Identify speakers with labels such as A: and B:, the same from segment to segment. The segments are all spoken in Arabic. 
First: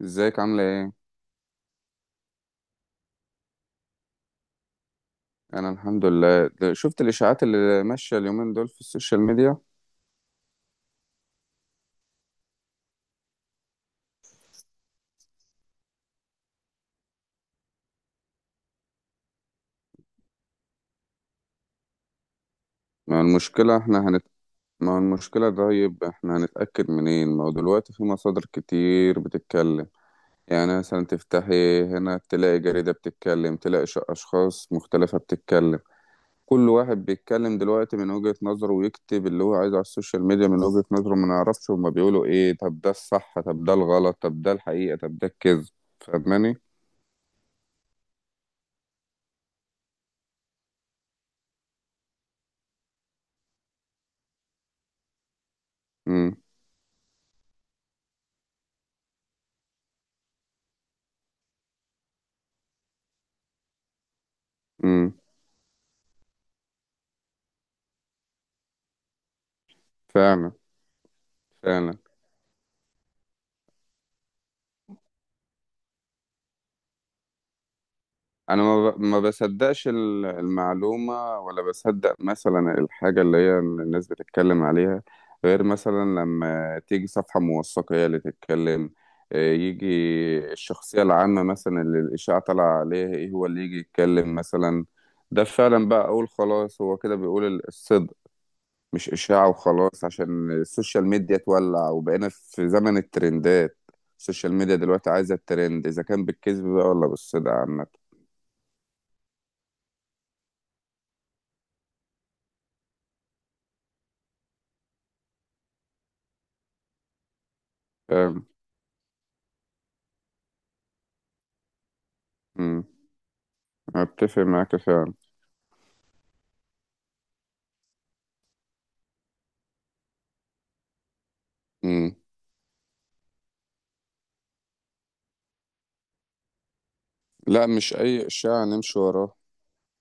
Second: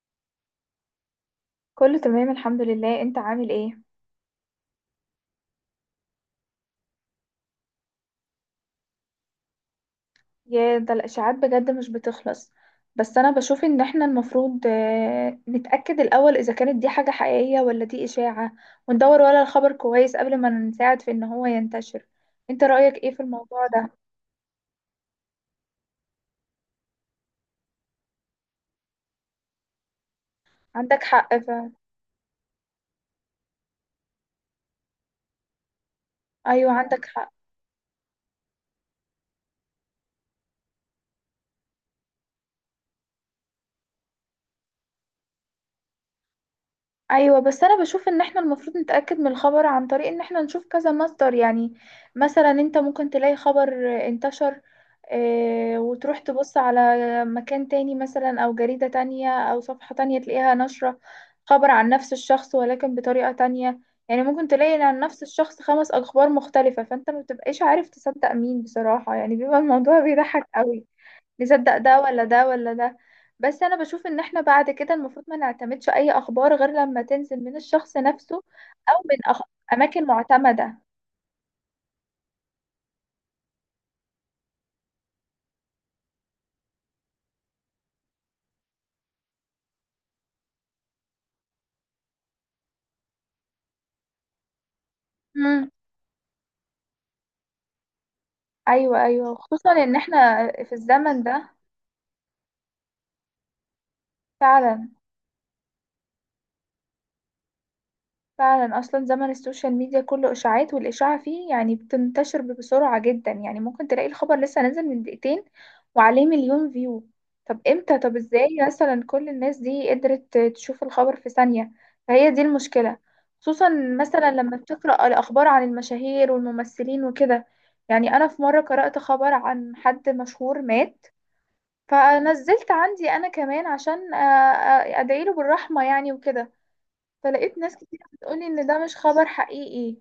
A: ازيك عاملة ايه؟
B: كله تمام الحمد لله، انت عامل ايه؟
A: انا الحمد لله. شفت الاشاعات اللي ماشية اليومين دول في السوشيال ميديا.
B: يا ده الاشاعات بجد مش بتخلص. بس انا بشوف ان احنا المفروض نتأكد الاول اذا كانت دي حاجة حقيقية ولا دي اشاعة، وندور ورا الخبر كويس قبل ما نساعد في ان هو ينتشر. انت رأيك ايه
A: ما
B: في
A: هو
B: الموضوع
A: المشكلة
B: ده؟
A: احنا هنت... ما هو المشكلة، طيب احنا هنتأكد منين؟ ما هو دلوقتي في مصادر كتير بتتكلم. يعني
B: عندك
A: مثلا
B: حق فعلا.
A: تفتحي هنا تلاقي جريدة بتتكلم، تلاقي اشخاص مختلفة بتتكلم. كل
B: ايوه عندك
A: واحد
B: حق.
A: بيتكلم دلوقتي من وجهة نظره ويكتب اللي هو عايزه على السوشيال ميديا من وجهة نظره. ما نعرفش هما بيقولوا ايه، طب ده الصح طب ده الغلط طب ده الحقيقة طب ده الكذب. فاهماني؟
B: ايوه، بس انا بشوف ان احنا المفروض نتاكد من الخبر عن طريق ان احنا نشوف كذا مصدر يعني. مثلا انت ممكن تلاقي خبر انتشر، وتروح
A: امم،
B: تبص على مكان تاني مثلا او جريدة تانية او صفحة تانية تلاقيها نشرة خبر عن نفس الشخص ولكن بطريقة تانية. يعني ممكن تلاقي عن
A: امم.
B: نفس الشخص خمس اخبار مختلفة، فانت ما بتبقاش عارف تصدق مين بصراحة، يعني بيبقى الموضوع بيضحك
A: فعلا،
B: قوي. نصدق
A: فعلا.
B: ده ولا ده ولا ده؟ بس انا بشوف ان احنا بعد كده المفروض ما نعتمدش اي اخبار غير لما تنزل من الشخص نفسه،
A: انا
B: او من
A: ما
B: أخ...
A: بصدقش
B: اماكن معتمدة.
A: المعلومة، ولا بصدق مثلا الحاجة اللي هي الناس بتتكلم عليها، غير مثلا لما تيجي صفحة موثقة هي اللي تتكلم. يجي الشخصية العامة مثلا اللي الإشاعة طالعة عليها، ايه هو اللي يجي يتكلم مثلا. ده
B: امم.
A: فعلا بقى أقول خلاص هو كده بيقول الصدق.
B: ايوه
A: مش
B: ايوه،
A: إشاعة
B: خصوصا ان
A: وخلاص
B: احنا
A: عشان
B: في
A: السوشيال
B: الزمن
A: ميديا
B: ده.
A: تولع، وبقينا في زمن الترندات. السوشيال ميديا
B: فعلا.
A: دلوقتي عايزة الترند، إذا كان بالكذب بقى ولا بالصدق عامة.
B: فعلا، اصلا زمن السوشيال ميديا كله اشاعات، والاشاعه فيه يعني بتنتشر بسرعه جدا. يعني ممكن تلاقي الخبر لسه نازل من دقيقتين وعليه مليون فيو. طب امتى؟ طب
A: فاهم.
B: ازاي مثلا كل الناس دي قدرت تشوف الخبر في ثانيه؟ فهي دي
A: مم.
B: المشكله. خصوصا مثلا
A: أتفق
B: لما
A: معاك
B: بتقرا
A: فعلا.
B: الاخبار عن المشاهير والممثلين وكده، يعني انا في مره قرات خبر عن حد مشهور مات،
A: مم.
B: فنزلت عندي انا كمان عشان ادعيله بالرحمه يعني وكده. فلقيت
A: لا،
B: ناس
A: مش
B: كتير
A: أي
B: بتقولي
A: إشاعة
B: ان ده مش
A: نمشي
B: خبر
A: وراه.
B: حقيقي،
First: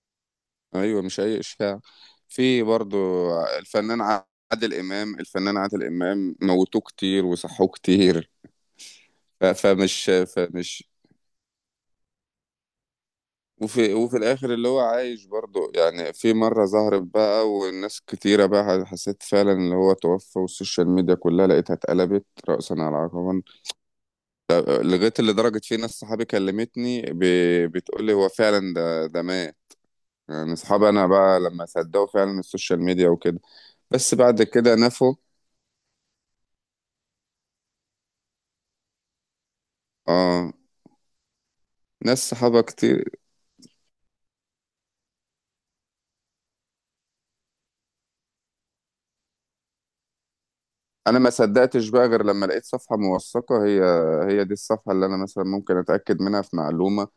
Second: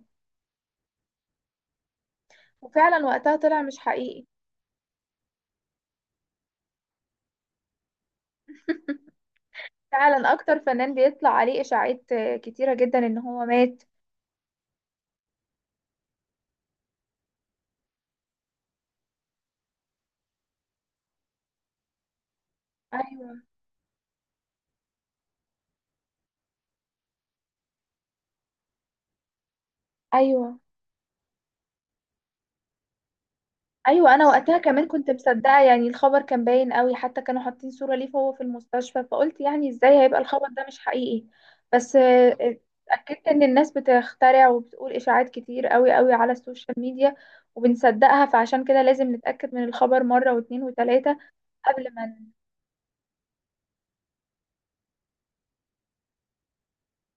A: أيوة مش أي إشاعة. في برضو
B: وفعلا وقتها طلع مش
A: الفنان
B: حقيقي.
A: الفنان عادل إمام موتوه كتير وصحوه كتير. فمش
B: فعلا اكتر
A: فمش
B: فنان بيطلع عليه اشاعات كتيرة جدا ان هو مات.
A: وفي الآخر اللي هو عايش برضو، يعني في مرة ظهرت بقى والناس كتيرة بقى حسيت فعلا اللي هو توفى، والسوشيال ميديا كلها لقيتها اتقلبت رأسا على
B: ايوه.
A: عقبا. لغاية اللي درجة في ناس صحابي كلمتني بتقولي هو فعلا ده مات. يعني
B: ايوه.
A: اصحابي انا بقى لما صدقوا فعلا السوشيال ميديا وكده.
B: ايوه،
A: بس
B: انا
A: بعد
B: وقتها
A: كده
B: كمان كنت
A: نفوا.
B: مصدقة يعني، الخبر كان باين قوي، حتى كانوا حاطين صورة ليه وهو في المستشفى، فقلت يعني ازاي هيبقى الخبر
A: اه،
B: ده مش حقيقي. بس
A: ناس صحابة كتير.
B: اتأكدت ان الناس بتخترع وبتقول اشاعات كتير قوي قوي على السوشيال ميديا وبنصدقها، فعشان كده لازم نتأكد من الخبر مرة واتنين وتلاتة
A: انا ما صدقتش
B: قبل ما
A: بقى غير
B: ن-
A: لما لقيت صفحة موثقة، هي هي دي الصفحة اللي انا مثلا ممكن اتاكد منها في معلومة.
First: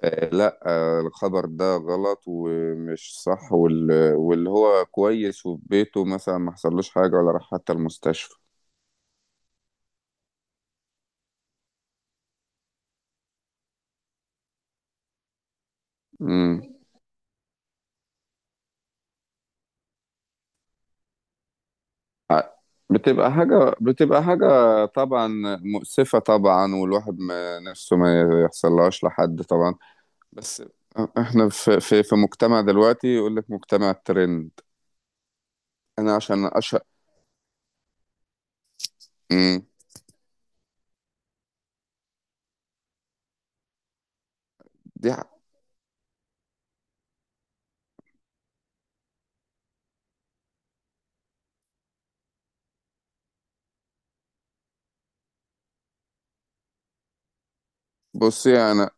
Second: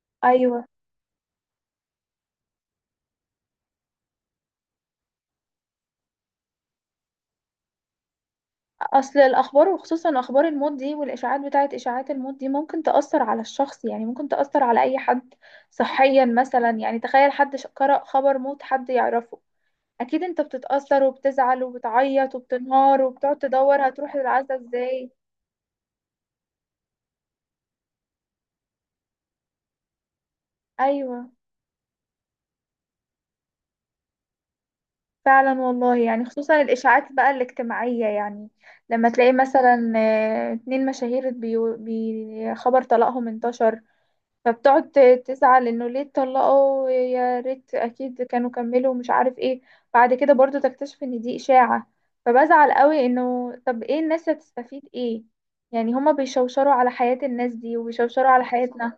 A: آه لا،
B: ايوه.
A: آه الخبر ده غلط ومش صح، واللي هو كويس وفي بيته مثلا ما حصلوش حاجة ولا راح حتى المستشفى.
B: اصل الاخبار وخصوصا اخبار الموت دي، والاشاعات بتاعت اشاعات الموت دي، ممكن تاثر على الشخص، يعني ممكن تاثر على اي حد صحيا
A: امم.
B: مثلا. يعني تخيل حد قرأ خبر موت حد يعرفه، اكيد انت بتتاثر وبتزعل وبتعيط وبتنهار
A: بتبقى
B: وبتقعد
A: حاجة
B: تدور هتروح
A: بتبقى
B: للعزا
A: حاجة.
B: ازاي.
A: طبعا. مؤسفة طبعا، والواحد ما نفسه ما يحصلهاش لحد طبعا. بس
B: ايوه
A: احنا في مجتمع دلوقتي، يقول لك مجتمع الترند.
B: فعلا والله،
A: انا
B: يعني
A: عشان
B: خصوصا
A: اشهر.
B: الاشاعات بقى الاجتماعيه يعني. لما تلاقي
A: امم.
B: مثلا اتنين مشاهير بي خبر طلاقهم انتشر، فبتقعد
A: دي ح-
B: تزعل انه ليه اتطلقوا، يا ريت اكيد كانوا كملوا مش عارف ايه. بعد كده برضو تكتشف ان دي اشاعة، فبزعل قوي انه طب ايه الناس هتستفيد ايه. يعني هما بيشوشروا على حياة الناس دي وبيشوشروا على
A: بصي، انا
B: حياتنا.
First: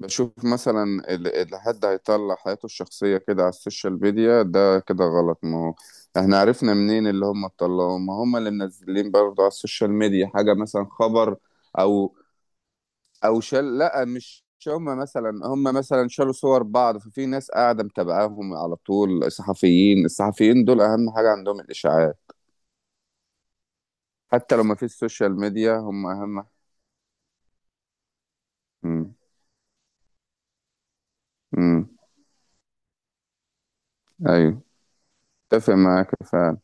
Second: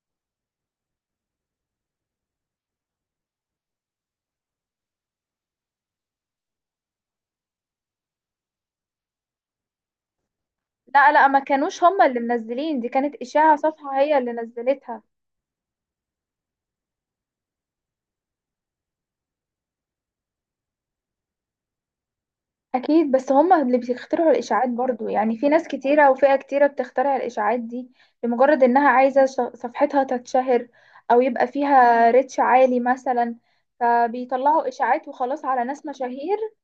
A: بشوف مثلا اللي حد هيطلع حياته الشخصية كده على السوشيال ميديا ده كده غلط. ما هو احنا عرفنا منين اللي هم طلعوه، ما هم اللي منزلين برضه على السوشيال ميديا حاجة مثلا
B: لا لا،
A: خبر.
B: ما كانوش هما
A: او.
B: اللي منزلين، دي كانت
A: او
B: اشاعة
A: شال
B: صفحة
A: لا،
B: هي اللي
A: مش
B: نزلتها.
A: هم مثلا شالوا صور بعض. ففي ناس قاعدة متابعاهم على طول، الصحفيين دول اهم حاجة عندهم الاشاعات،
B: اكيد، بس هما اللي بيخترعوا
A: حتى لو
B: الاشاعات
A: ما فيش
B: برضو يعني،
A: سوشيال
B: في ناس
A: ميديا هم
B: كتيره وفئه
A: اهم.
B: كتيره بتخترع الاشاعات دي لمجرد انها
A: امم،
B: عايزه صفحتها تتشهر، او يبقى
A: امم.
B: فيها ريتش عالي مثلا.
A: ايوه،
B: فبيطلعوا اشاعات وخلاص على
A: اتفق
B: ناس
A: معاك
B: مشاهير
A: فعلا.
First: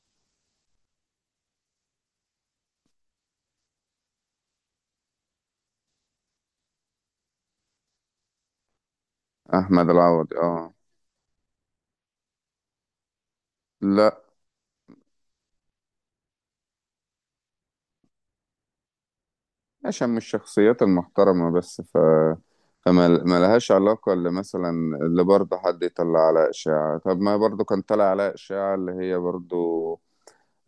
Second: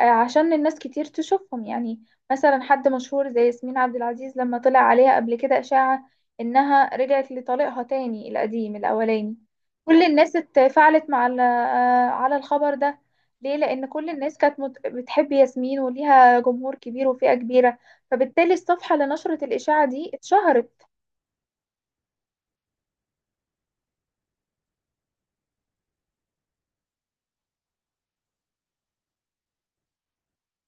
B: عشان الناس كتير تشوفهم يعني. مثلا حد مشهور زي ياسمين عبد العزيز، لما طلع عليها قبل كده إشاعة إنها رجعت لطليقها تاني القديم الأولاني،
A: احمد
B: كل
A: العوضي
B: الناس
A: اه.
B: اتفاعلت مع على الخبر ده. ليه؟ لأن كل
A: لا،
B: الناس كانت بتحب ياسمين وليها جمهور كبير وفئة كبيرة، فبالتالي الصفحة لنشرة الإشاعة دي
A: عشان مش الشخصيات
B: اتشهرت.
A: المحترمه بس. فما ما لهاش علاقه. اللي مثلا اللي برضه حد يطلع على اشاعه، طب ما برضه كان طلع على اشاعه اللي هي برضه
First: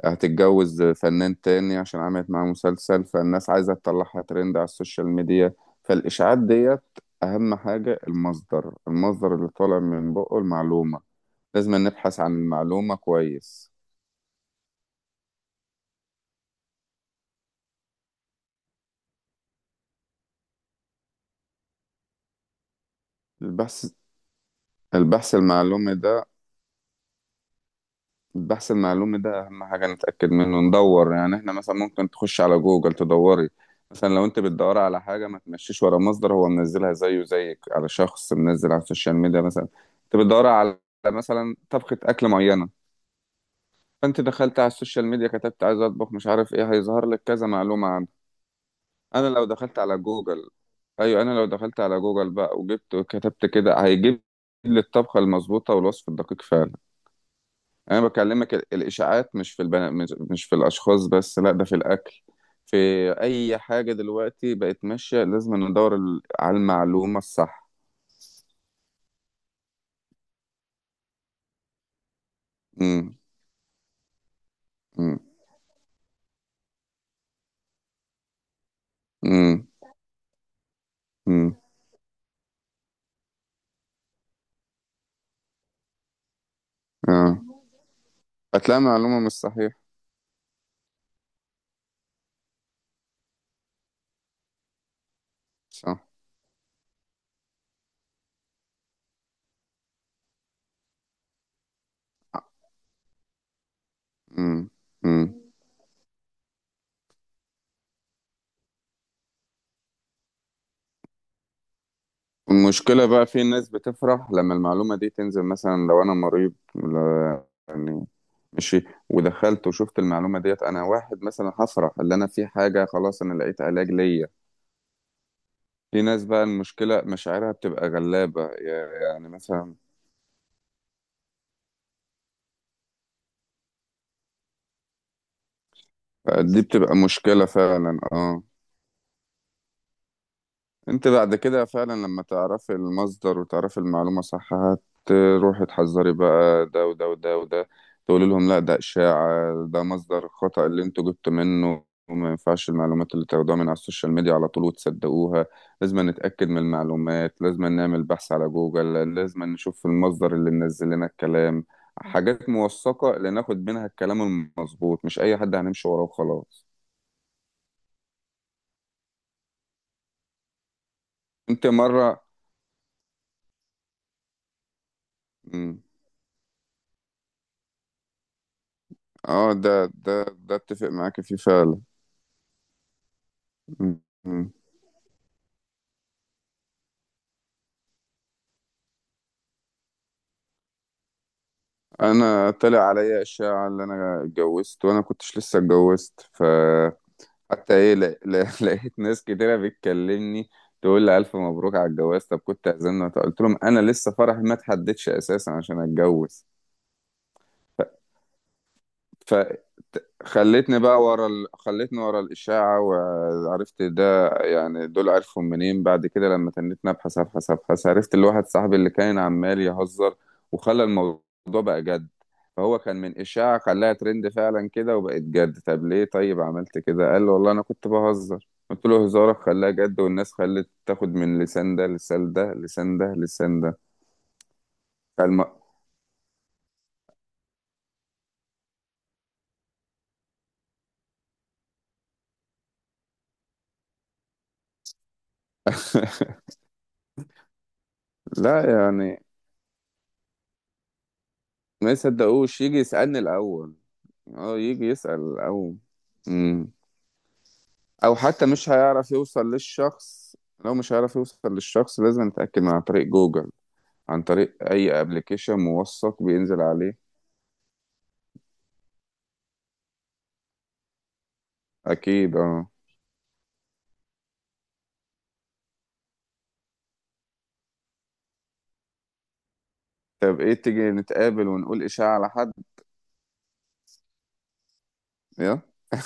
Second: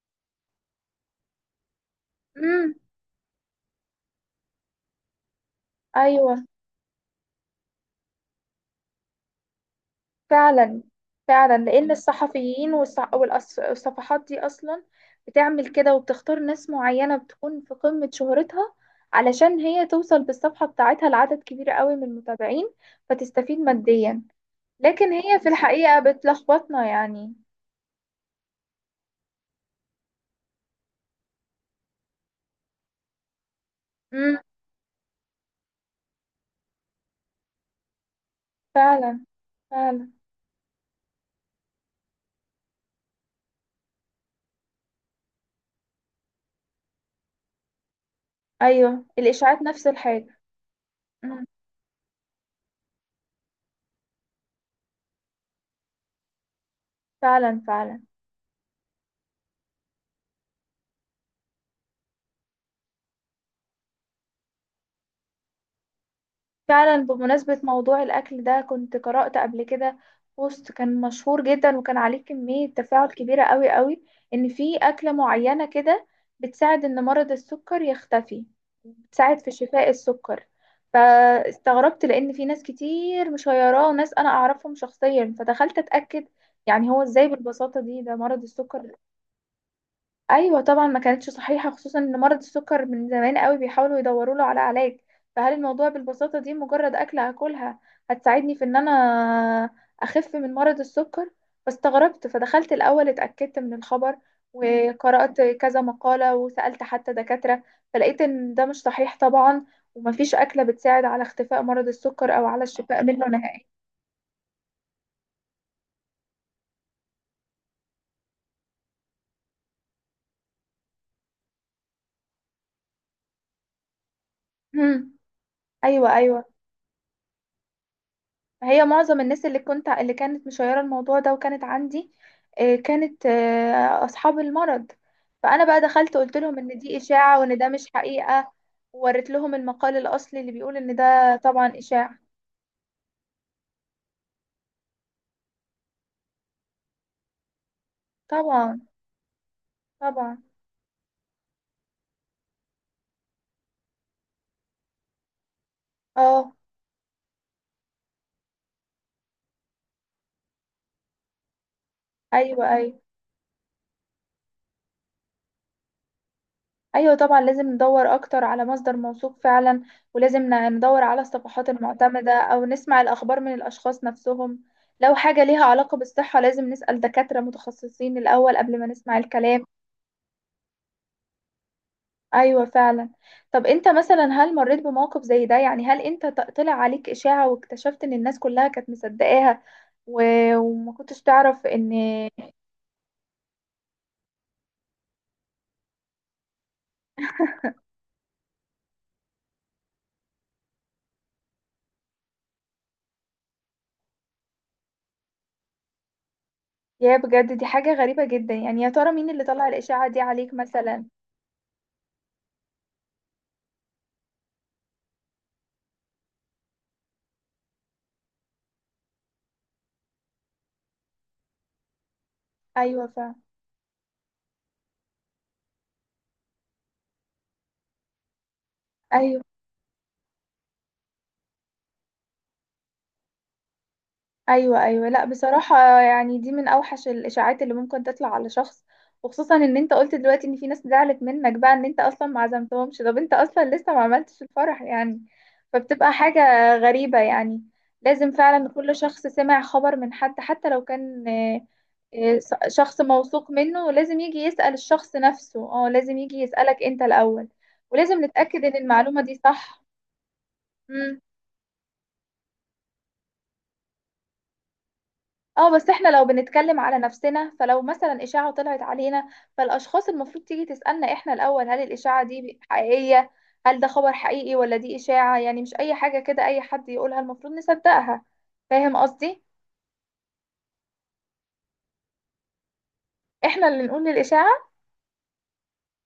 A: هتتجوز فنان تاني عشان عملت معاه
B: امم.
A: مسلسل، فالناس عايزه تطلعها ترند على السوشيال ميديا. فالاشاعات
B: أيوة.
A: ديت، اهم حاجه المصدر اللي طالع من بقه
B: فعلا
A: المعلومه.
B: فعلا،
A: لازم
B: لان
A: نبحث عن
B: الصحفيين
A: المعلومة كويس.
B: والصفحات دي اصلا بتعمل كده وبتختار ناس معينة بتكون في قمة شهرتها علشان هي توصل بالصفحة بتاعتها لعدد كبير قوي من المتابعين فتستفيد
A: البحث.
B: ماديا، لكن
A: البحث
B: هي في
A: المعلومي
B: الحقيقة
A: ده
B: بتلخبطنا يعني.
A: البحث المعلومي ده أهم حاجة نتأكد منه. ندور، يعني احنا مثلا ممكن تخش على جوجل تدوري. مثلا لو
B: امم.
A: انت بتدوري على حاجة، ما تمشيش ورا مصدر هو منزلها زيه زيك، على شخص منزل على السوشيال
B: فعلا.
A: ميديا مثلا.
B: فعلا.
A: انت بتدوري على مثلا طبخة أكل معينة، فانت دخلت على السوشيال ميديا كتبت عايز اطبخ مش عارف ايه، هيظهر لك كذا معلومة.
B: ايوه
A: انا لو
B: الاشاعات
A: دخلت
B: نفس
A: على
B: الحاجة.
A: جوجل ايوه، انا لو
B: امم.
A: دخلت على جوجل بقى وجبت وكتبت كده، هيجيب لي الطبخه المظبوطه والوصف الدقيق فعلا.
B: فعلا.
A: انا
B: فعلا.
A: بكلمك الاشاعات مش في مش في الاشخاص بس، لا ده في الاكل. في اي حاجه دلوقتي بقت ماشيه، لازم ندور على
B: فعلا
A: المعلومه
B: بمناسبة
A: الصح.
B: موضوع الأكل ده، كنت قرأت قبل كده بوست كان مشهور جدا وكان عليه كمية تفاعل
A: امم،
B: كبيرة قوي قوي إن في أكلة
A: امم،
B: معينة كده بتساعد إن مرض السكر يختفي، بتساعد في
A: امم،
B: شفاء السكر.
A: امم.
B: فاستغربت لأن في ناس كتير مش وناس أنا أعرفهم شخصيا، فدخلت أتأكد. يعني هو إزاي
A: اه،
B: بالبساطة دي ده مرض
A: هتلاقي
B: السكر.
A: معلومه مش صحيحه.
B: ايوه طبعا ما كانتش صحيحه، خصوصا ان مرض السكر من زمان قوي بيحاولوا يدوروا له على علاج. فهل الموضوع
A: صح.
B: بالبساطه دي مجرد اكله هاكلها هتساعدني في ان انا اخف من مرض السكر؟ فاستغربت فدخلت الاول اتاكدت من الخبر،
A: امم، امم.
B: وقرات كذا مقاله وسالت حتى دكاتره، فلقيت ان ده مش صحيح طبعا، ومفيش اكله بتساعد على اختفاء مرض السكر او على الشفاء
A: المشكلة
B: منه
A: بقى في
B: نهائيا.
A: ناس بتفرح لما المعلومة دي تنزل. مثلا لو أنا مريض، يعني ماشي، ودخلت وشفت المعلومة ديت، أنا واحد مثلا هفرح اللي أنا في حاجة، خلاص أنا لقيت علاج ليا. في
B: ايوه
A: ناس بقى
B: ايوه.
A: المشكلة مشاعرها بتبقى غلابة،
B: هي معظم
A: يعني
B: الناس اللي
A: مثلا.
B: كنت اللي كانت مشيرة الموضوع ده وكانت عندي كانت أصحاب المرض، فأنا بقى دخلت قلت لهم
A: دي
B: إن دي
A: بتبقى
B: إشاعة
A: مشكلة
B: وإن ده مش
A: فعلا، اه.
B: حقيقة، ووريت لهم المقال الأصلي اللي بيقول إن
A: انت بعد
B: ده
A: كده
B: طبعا
A: فعلا
B: إشاعة.
A: لما تعرفي المصدر وتعرفي المعلومة صح، هتروحي تحذري بقى ده وده وده وده، تقولي لهم لا ده
B: طبعا.
A: إشاعة، ده مصدر
B: طبعا.
A: خطأ اللي انتوا جبتوا منه، وما ينفعش المعلومات اللي تاخدوها من على السوشيال ميديا على طول وتصدقوها. لازم نتأكد
B: اه.
A: من المعلومات، لازم نعمل بحث على جوجل، لازم نشوف المصدر اللي منزل لنا الكلام. حاجات
B: أيوه أيوه.
A: موثقة اللي ناخد منها الكلام المظبوط، مش أي حد هنمشي وراه وخلاص.
B: أيوه طبعا، لازم ندور أكتر على مصدر موثوق فعلا. ولازم ندور على
A: انت
B: الصفحات
A: مرة.
B: المعتمدة أو نسمع الأخبار من الأشخاص نفسهم. لو حاجة ليها علاقة بالصحة لازم نسأل دكاترة متخصصين الأول قبل ما نسمع
A: اه،
B: الكلام.
A: ده اتفق معاك فيه فعلا.
B: ايوه فعلا. طب انت
A: م-
B: مثلا
A: م.
B: هل مريت بموقف زي ده؟ يعني هل انت طلع عليك اشاعة واكتشفت ان الناس كلها كانت مصدقاها و... وما كنتش تعرف ان؟
A: انا طلع عليا اشاعة اللي انا اتجوزت، وانا كنتش لسه اتجوزت. حتى ايه، لا، لا. لقيت ناس كتيرة بتكلمني تقول لي الف مبروك على الجواز، طب كنت اعزمنا. قلت لهم انا لسه فرحي ما اتحددش اساسا عشان اتجوز.
B: يا بجد دي حاجة غريبة جدا يعني، يا ترى مين اللي طلع الاشاعة دي عليك مثلا؟
A: خلتني ورا الإشاعة وعرفت ده. يعني دول عرفهم منين؟ بعد كده لما تنيت أبحث أبحث أبحث، عرفت اللي واحد صاحبي اللي كان عمال يهزر وخلى الموضوع بقى جد. فهو كان
B: ايوه
A: من
B: فعلا.
A: إشاعة، خلاها ترند فعلا كده وبقت جد. طب ليه طيب عملت كده؟ قال له والله أنا كنت بهزر. قلت له هزارك
B: ايوه.
A: خلاها جد، والناس خلت تاخد من لسان ده لسان ده لسان ده لسان ده.
B: ايوه ايوه، لا
A: فالم...
B: بصراحه يعني دي من اوحش الاشاعات اللي ممكن تطلع على شخص، وخصوصا ان انت قلت دلوقتي ان في ناس زعلت منك بقى ان انت اصلا ما عزمتهمش، طب انت اصلا لسه ما عملتش الفرح يعني. فبتبقى حاجه غريبه يعني. لازم فعلا
A: لا
B: كل
A: يعني،
B: شخص سمع خبر من حد، حتى لو كان
A: ما يصدقوش، يجي
B: شخص
A: يسألني
B: موثوق
A: الأول.
B: منه، لازم يجي
A: اه،
B: يسأل
A: يجي
B: الشخص
A: يسأل.
B: نفسه.
A: او،
B: اه لازم يجي
A: مم.
B: يسألك انت الاول،
A: او
B: ولازم
A: حتى
B: نتأكد
A: مش
B: ان
A: هيعرف
B: المعلومه دي
A: يوصل
B: صح.
A: للشخص. لو مش هيعرف يوصل للشخص، لازم نتأكد من عن طريق جوجل، عن طريق اي ابلكيشن
B: اه، بس احنا
A: موثق
B: لو
A: بينزل
B: بنتكلم
A: عليه.
B: على نفسنا، فلو مثلا اشاعة طلعت علينا، فالاشخاص المفروض تيجي تسألنا احنا الاول هل الاشاعة
A: اكيد
B: دي
A: اه.
B: حقيقية، هل ده خبر حقيقي ولا دي اشاعة. يعني مش اي حاجة كده اي حد يقولها المفروض نصدقها. فاهم قصدي؟
A: طب ايه، تيجي نتقابل ونقول اشاعة على حد.
B: احنا اللي نقول للاشاعة.
A: يلا.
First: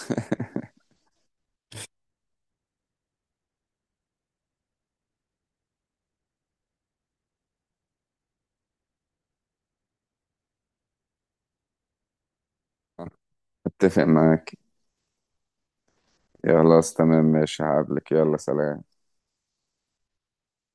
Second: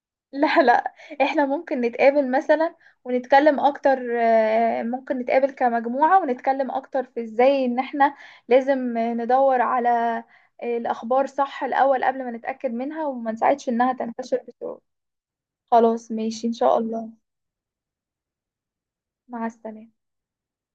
B: لا لا، احنا ممكن نتقابل مثلا ونتكلم اكتر، ممكن نتقابل كمجموعة ونتكلم اكتر في ازاي ان احنا لازم ندور على الأخبار صح الأول قبل ما نتأكد منها وما نساعدش إنها
A: اتفق
B: تنتشر
A: معاك.
B: بسرعة. خلاص ماشي إن شاء
A: خلاص
B: الله.
A: تمام، ماشي، هقابلك، يلا سلام.
B: مع السلامة.